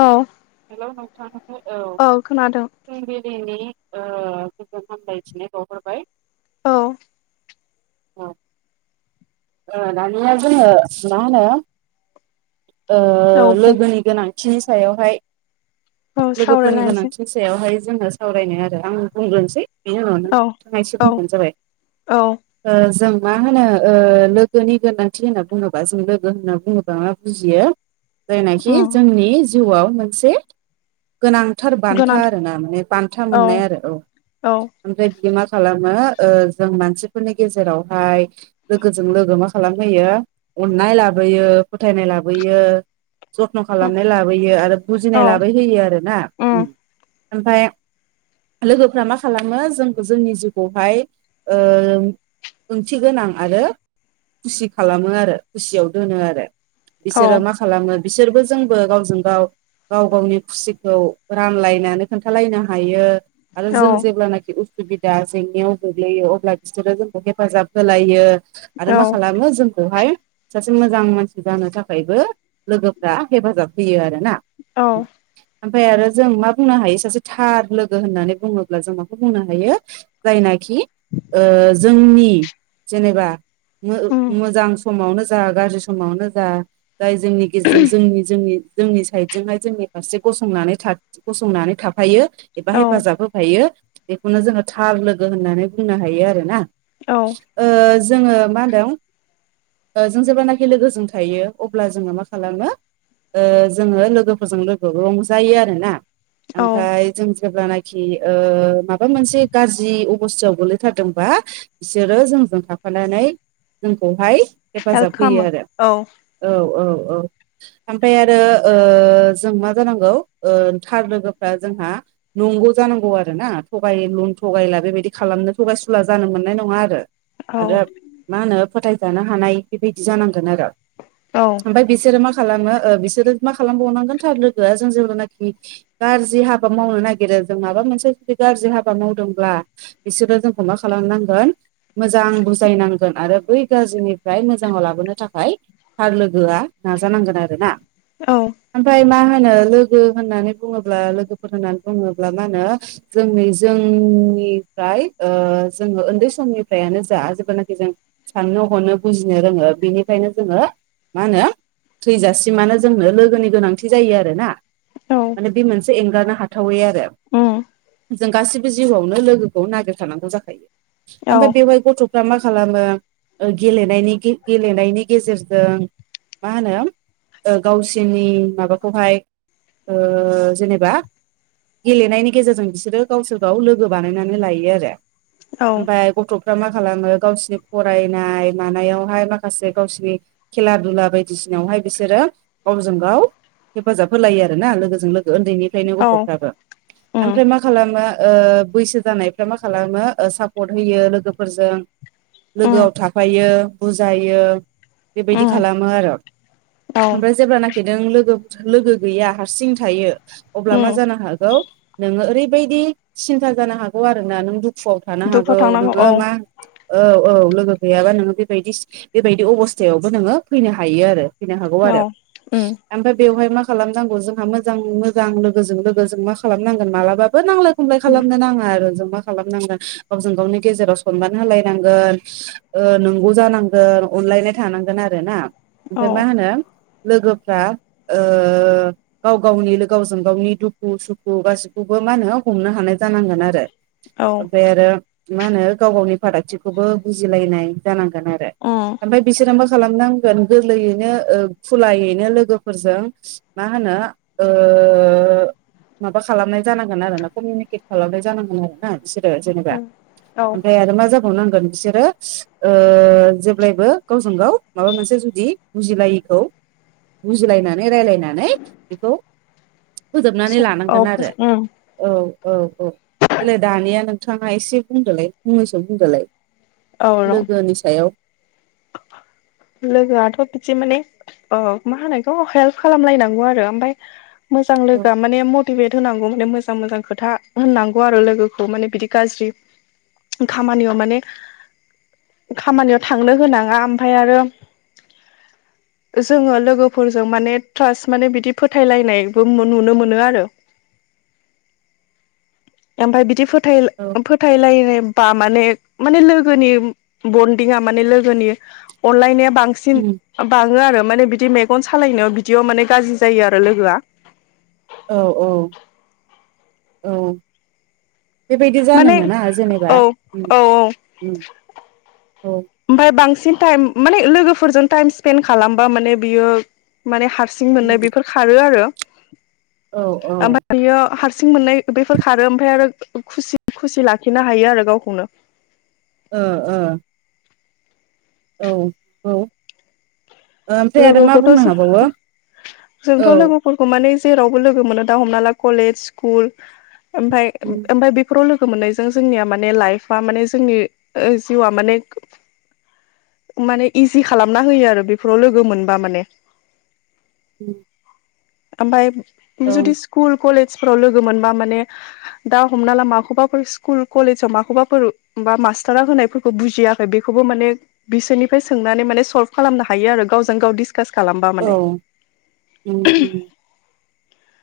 औ हेल' नोंथां औ फुंबिलिनि ओ गोजोन हामलायथिनाय बावहरबाय औ अ औ दानिया जोङो मा होनो ओ लोगोनि गोनांथिनि सायावहाय औ लोगोफोरनि सावरायलायनोसै गोनांथिनि सायावहाय जोङो सावरायनो आरो आं बुंग्रोनोसै बेनि उनाव नों औ नोंथाङा एसे औ बुंबानो जाबाय। औ ओ जों मा होनो ओ लोगोनि गोनांथि होनना बुङोबा जों लोगो होनना बुङोब्ला मा बुजियो जायनाखि उम जोंनि जिउआव मोनसे गोनांथार बान्था गोनां आरो ना माने बान्था मोननाय आरो औ औ ओमफ्राय बिदि मा खालामो ओ जों मानसिफोरनि गेजेरावहाय लोगोजों लोगो मा खालामहोयो अन- नाय लाबोयो फोथायनाय लाबोयो जथ्न' उम खालामनाय लाबोयो आरो बुजिनाय औ लाबोहोयो आरो ना ओमफफ्राय लोगोफ्रा मा खालामो जों जोंनि जिउखौहाय ओ ओंथि गोनां आरो खुसि खालामो आरो खुसियाव दोनो आरो औ बिसोरो मा खालामो बिसोरबो जोंबो गावजों गाव गाव गावनि खुसिखौ रानलायनानै खोन्थालायनो हायो आरो जों औ जेब्लानाखि उसुबिदा जेंनायाव गोग्लैयो अब्ला बिसोरो जोंखौ हेफाजाब होलायो आरो मा खालामो जों खौहाय सासे मोजां मानसि जानो थाखायबो लोगोफ्रा हेफाजाब होयो आरो ना औ ओमफफ्राय आरो जों मा बुंनो हायो सासे थार लोगो होननानै बुङोब्ला जों माखौ बुंनो हायो जायनाखि ओ जोंनि जेनेबा उम मोजां समावनो जा गाज्रि समावनो जा जाय जोंनि गेजेरजों जोंनि जोंनि जोंनि साइड जोंनि फारसें गसंनानै थाफायो एबा औ हेफाजाब होफायो बेखौनो जोङो थार लोगो होननानै बुंनो हायो आरो ना औ जोङो मा होनदों जों जेब्लानाखि लोगोजों थायो अब्ला जोङो मा खालामो ओ जोङो लोगोफोरजों लोगो रंजायो आरोना औ ओमफ्राय जों जेब्ला नाखि ओ माबा मोनसे गाज्रि अबस्थायाव गोलैथारदोंबा बिसोरो जोंजों था- फानानै जोंखौहाय हेल्प हेफाजाब होयो खालामो आरो औ औ औ औ ओमफ्राय आरो ओ जों मा जानांगौ ओ थार लोगोफ्रा जोंहा नंगौ जानांगौ आरोना थगायलु- थगायला बेबायदि खालामनो थगायसुला जानो मोननाय नङा आरो औ आरो मा होनो फोथायजानो हानाय बेबायदि जानांगौ आरो औ ओमफ्राय बिसोरो मा खालामो बिसोरो मा खालामबावनांगोन थार लोगोआ जों जेब्लानखि गाज्रि हाबा मावनो नागिरो जों माबा मोनसे जुदि गाज्रि हाबा मावदों ब्ला बिसोरो जोंखौ मा खालामनांगोन मोजां बुजायनांगोन आरो बै गाज्रिनिफ्राय मोजाङाव लाबोनो थाखाय थार लोगोआ नाजानांगोन आरो ना औ ओमफ्राय मा होनो लोगो होननानै बुङोब्ला लोगोफोर होननानै बुङोब्ला मा होनो जोंनि जोन जोंफ्राय ओ जोङो उन्दै समनिफ्रायानो जा जेब्लनाखि जों साननो ह- नो बुजिनो रोङो बेनिखायनो जोङो मा होनो थैजासिमानो‌ जोंनो लोगोनि गोनांथि जायो आरोना औ माने बे मोनसे एंगारनो हाथावै आरो उम जों गासिबो जिउआवनो लोगोखौ नागिर खानांगौ जाखायो औ ओमफ्राय बेवहाय गथ'फ्रा मा खालाम मो गेले गेलेनायनि गेजेरजों मा होनो ओ गावसोरनि माबाखौहाय ओ जेनेबा गेलेनायनि गेजेरजों बिसोरो गावसोर गाव लोगो बानायनानै लायो आरो। औ ओमफफ्राय गथ'फ्रा मा खालामो गावसिोरनि फरायनाय मानायावहाय माखासे गावसिनि खेला दुला बायदिसिनावहाय ओमफाय बिसोरो गावजों गाव हेफाजाब होलायो आरोना लोगोजों लोगो उन्दैनिफ्रायनो औ गथ'फ्राबो उम ओमफ्राय मा खालामो बैसो जानायफ्रा मा खालामो सापर्ट होयो लोगोफोरजों उम लोगोआव थाफायो बुजायो बेबायदि उम खालामो आरो औ ओमफ्राय जेब्ल नाखि नों लोगो लोगो गैया हारसिं थायो अब्ला मा उम जानो हागौ नोङो ओरैबायदि सिन्था जानो हागौ आरो ना नों दुखु वाव थानो हागौ दुखुआव थांनांगौ नोङो औ मा औ औ लोगो गैयाबा नोङो बेबायदि बेबायदि अबस्थायावबो नोङो फैनो हायो आरो फैनो हागौ औ आरो उम ओमफफ्राय बेवहाय मा खालामनांगौ जोंहा मोजां मोजां लोगोजों लोगोजों मा खालामनांगोन मालाबाबो नांलाय खमलाय खालामनो नाङा आरो जोंमा खालामनांगोन गावजों गावनि गेजेराव सनमान होलायनांगोन नंगौ जानांगोन अनलायनाय थानांगोन आरो ना औ ओमफ्राय मा होनो लोगोफ्रा गाव गावनि गावजों गावनि दुखु सुखु गासिखौबो मा होनो हमनो हानाय जानांगोन आरो औ ओमफ्राय आरो मा होनो गाव गावनि फारागथिखौबो बुजिलायनाय जानांगोन जानांगोन आरो उम ओमफाय बिसोरो मा खालामनांगोन गोरलैयैनो खुलायैनो लोगोफोर फोरजों मा होनो माबा खालामनाय जानांगोन आरो ना कमिनिकेट खालामनाय जानांगोन आरो ना बिसोरो जेनेबा उम औ ओमफ्राय आरो मा जाबाय नांगोन बिसोरो जेब्लायबो गावजों गाव माबा मोनसे जुदि बुजिलायैखौ बुजिलायनानै रायलायनानै बेखौ फोजोबनानै औ लानांगोन आरो उम औ औ औ बेेलाय दानिया नोंथाङा एसे बुंदोलाय फंनैसो बुंदोलाय औ र' लोगोनि सायाव लोगोआथ' बिदि माने मा होनायखौ हेल्प खालामलायनांगौ आरो ओमफ्राय मोजां औ लोगो मानेया माने मटिभेट होनांगौ माने मोजां मोजां खोथा होननांगौ आरो लोगोखौ माने बिदि गाज्रि खामानियाव माने खामानियाव थांनो होनाङा ओमफ्राय आरो [unintelligible] जोङो लोगोफोरजों माने ट्रासट माने बिदि फोथायलायनायबो नुनो मोनो आरो [unintelligible] ओमफाय बिदि फोथाय औ फोथायलायनाय बा माने माने लोगोनि बनदिं आ माने लोगोनि अनलायनाय बांसिन उम बाङो आरो माने बिदि मेगन सालायनायाव बिदियाव माने गाज्रि जायो आरो लोगोआ औ औ औ बेबायदि जानो माने मोना जेनेबा औ औ औ ओमफाय बांसिन टाइम माने लोगोफोरजों टाइम स्पेन्ड खालामबा माने बियो माने हारसि हारसिं उम मोननो बेफोर खारो आरो औ औ ओमफ्राय बियो हारसिं हारसिं मोननाय बेफोर खारो ओमफ्राय आरो खुसि लाखिनो हायो आरो गावखौनो ओ ओ औ औ ओमफ्राय आरो मा बुंनो हाबावो लोगोखौथ' जोंथ' औ लोगोफोरखौ माने जेरावबो लोगो मोनो दा हमना ला कलेज स्कुल ओमफाय उम ओमफाय बेफोराव लोगो लोगो मोननायजों जोंनिया माने लाइफआ माने जोंनि जिउआ माने माने इजि खालामना होयो आरो बेफोराव लोगो मोनबा माने उम ओमफाय औ जुदि स्कुल कलेज फोराव लोगो मोनबा माने दा हमना ला माखौबाफोर स्कुल कलेजाव माखौबाफोर बा मासतारा होनायफोरखौ बुजियाखै बेखौबो माने बिसोरनिफ्राय सोंनानै माने सल्भ खालामनो हा हायो आरो गावजों गाव डिसकास खालामबा माने औ उम उम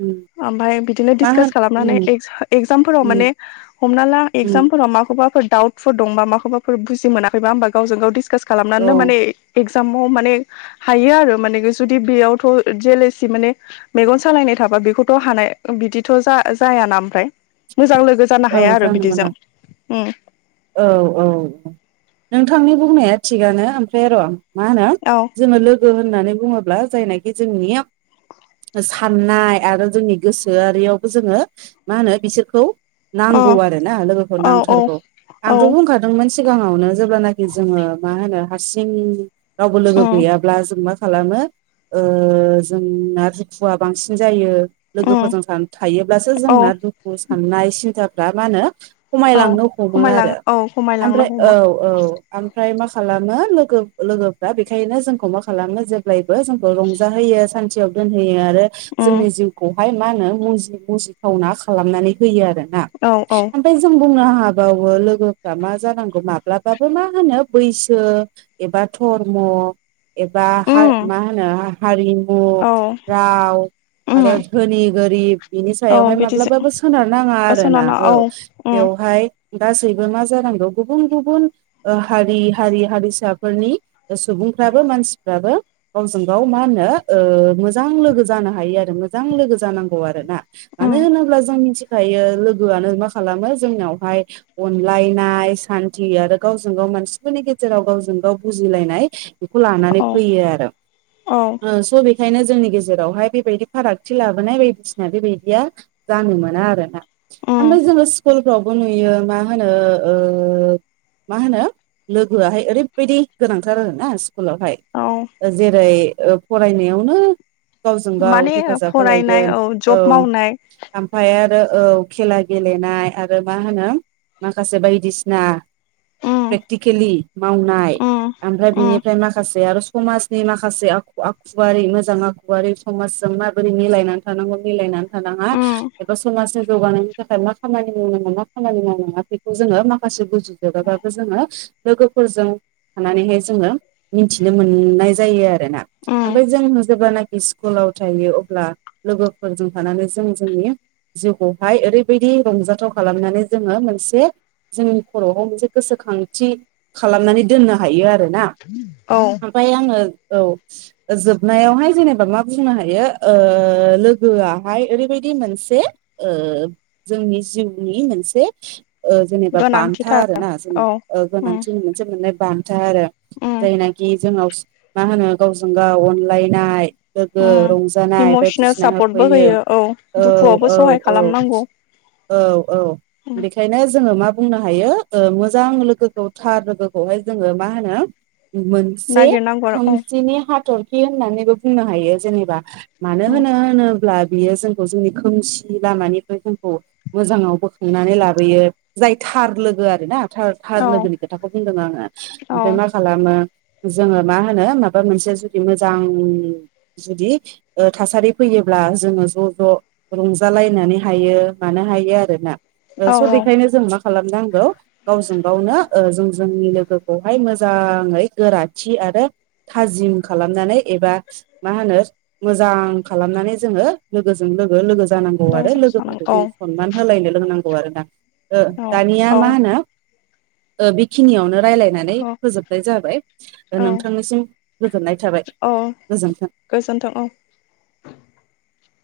उम ओमफाय बिदिनो मा डिसकास होन उम खालामनानै एक्जामफोराव उम माने हमना ला उम एक्जामफोराव माखौबाफोर डाउटफोर दंबा माखौबाफोर बुजि मोनाखैबा होनबा गावजों गाव डिसकास औ खालामनानैनो माने जामाव माने हायो आरो माने जुदि बेयावथ' जेलेसि माने मेगन सालायनाय थाबा बेखौ हानाय बिदिथ' जा-जायाना ओमफ्राय मोजां लोगो जानो औ हाया आरो जानो बिदिजों मोना ओ औ औ नोंथांनि बुंनाया थिगानो ओमफ्राय र' मा होनो औ जोङो लोग गो होननानै बुङोब्ला जायनाखि जोंनिया साननाय आरो जोंनि गोसोआरियावबो जोङो मा होनो बिसोरखौ अ नांगौ आरो ना लोगोफोर औ औ नांथारगौ औ आंथ' बुंखादोंमोन सिगाङावनो जेब्लानाखि जोङो मा होनो हारसिं रावबो लोगो उम गैयाब्ला जों मा खालामो ओ जोंना दुखुआ बांसिन जायो उम लोगोफोरजों थायोब्लासो औ जोंना दुखु साननाय सिन्थाफ्रा मा होनो औ खमायलांनो हमो खमायलां आरो औ खमायलांनो ओमफ्राय औ हमो औ ओमफ्राय मा खालामो लोगो लोगोफ्रा बेखायनो जोंखौ मा खालामो जेब्लायबो जोंखौ रंजाहोयो सानथियाव दोनहैयो आरो आरो उम जोंनि जिउखौहाय मा होनो मुजि मुजिथावना खालामनानै होयो आरो औ औ ओमफाय जों बुंनो हा हाबावो लोगोफ्रा मा जानांगौ माब्लाबाबो मा होनो बैसो एबा धर्म एबा उम मा होनो हारिमु औ राव आरो उम धोनि गोरिब बिनि औ सायावहाय बिदिजों माब्लाबाबो सोनारनाङा आरोना औ उम बेवहाय गासैबो मा जानांगौ गुबुन गुबुन ओ हारि हारि हारिसाफोरनि सुबुं फ्राबो मानसिफ्राबो गावजों गाव मा होनो ओ मोजां लोगो जानो हायो आरो मोजां लोगो लोगो जानांगौ आरो ना मानो उम होनोब्ला जों मिथिखायो लो गोआनो मा खालामो जोंनावहाय अनलायनाय सान्थि आरो गावजों गाव मानसिफोरनि गे जेराव गावजों गाव बुजिलायनाय बेखौ लानानै औ फैयो आरो औ स' बेखायनो जोंनि गेजेरावहाय बेबायदि फारागथि लाबोनाय बायदिसिना बेबायदिया जानो मोना आरोना उम ओमफाय जोङो स्कुलफ्रावबो नुयो मा होनो ओ मा होनो लोगोआहाय ओरैबायदि गोनांथार आरोना स्कुलावहाय औ जेरै ओ फरायनायावनो गावजों गाव माने हेफाजाब फरायनाय होलायगोन औ जब मावनाय आमफ्राय आरो औ खेला गेलेनाय आरो मा होनो माखासे बायदिसिना उम प्रेक्टिकेलि मावनाय उम ओमफ्राय उम बिनिफ्राय माखासे आरो समाजनि माखासे आखु आखुआरि मोजां आखुआरि समाजजों माबोरै मिलायनानै थानांगौ मिलायनानै थानाङा उम एबा समाजजों जौगानायनि थाखाय मा खामानि मावनांगौ मा खामानि मावनाङा बेखौ जोङो माखासे बुजिजोबाबाबो जोङो लोगोफोरजों थानानैहाय जोङो मिनथिनो मोननाय जायो आ रोना उम ओमफाय जों जेब्लाना खि स्कुलाव थायो अब्ला लोगोफोरजों थानानै जों जोंनि जिउखौ हाय ओरैबायदि रंजाथाव खालामनानै जोङो मोनसे जोंनि खर'आव मोनसे गोसोखांथि खालामनानै दोननो हायो आरोना। औ ओमफाय आङो औ जोबनायावहाय जेनेबा मा बुंनो हायो ओ लोगोआहाय ओरैबायदि मोनसे ओ जोंनि जिउनि मोनसे ओ जेनेबा बान्था गोनांथिथार आरोना जेने औ ओ उम गोनांथिनि मोनसे मोननाय बान था आरो उम जायनाखि जोंनाव मा होनो गावजों गाव अन लायनाय लोगो उम रंजानाय इमसनेल बायदिसिना सापर्टबो होफैयो होयो औ दुखुआवबो सहाय औ। औ खालामनांगौ औ औ उम बेखायनो जोङो मा बुंनो हायो ओ मोजां लोगोखौ थार लोगोखौहाय जोङो मा होनो मोनसे नागिरनांगौ आरो औ खोमसिनि हाथरखि होननानैबो बुंनो हायो जेनेबा मानो उम होनो होनोब्ला बियो जोंखौ जोंनि खोमसि लामानिफ्राय जोंखौ मोजाङाव बोखांनानै लाबोयो जाय थार लोगो आरोना थार थार औ लोगोनि खोथाखौ बुंदों आङो औ ओमफ्राय मा खालामो जोङो मा होनो माबा मोनसे जुदि मोजां जुदि ओ थासारि फैयोब्ला आ जोङो ज' ज' रंजालायनानै हायो मानो हायो आरोना। ओ औ स' औ बेखायनो जों मा खालामनांगौ गावजों गावनो ओ जों जोंनि लोगोखौहाय मोजाङै गोराथि आरो थाजिम खालामनानै एबा मा होनो मोजां खालामनानै जोङो लोगोजों लोगोजों लोगो जा नांगौ दा आरो लोगोफोरखौ जाबस्रानांगौ जों सनमान होलायनो लोंनांगौ आरोना ओ औ दानिया औ मा होनो ओ बिखिनियावनो रायलायनानै फोजोबनाय जाबाय औ नोंथांनिसिम गोजोननाय थाबाय गोजोन्थों गोजोनथों औ। [inaudible]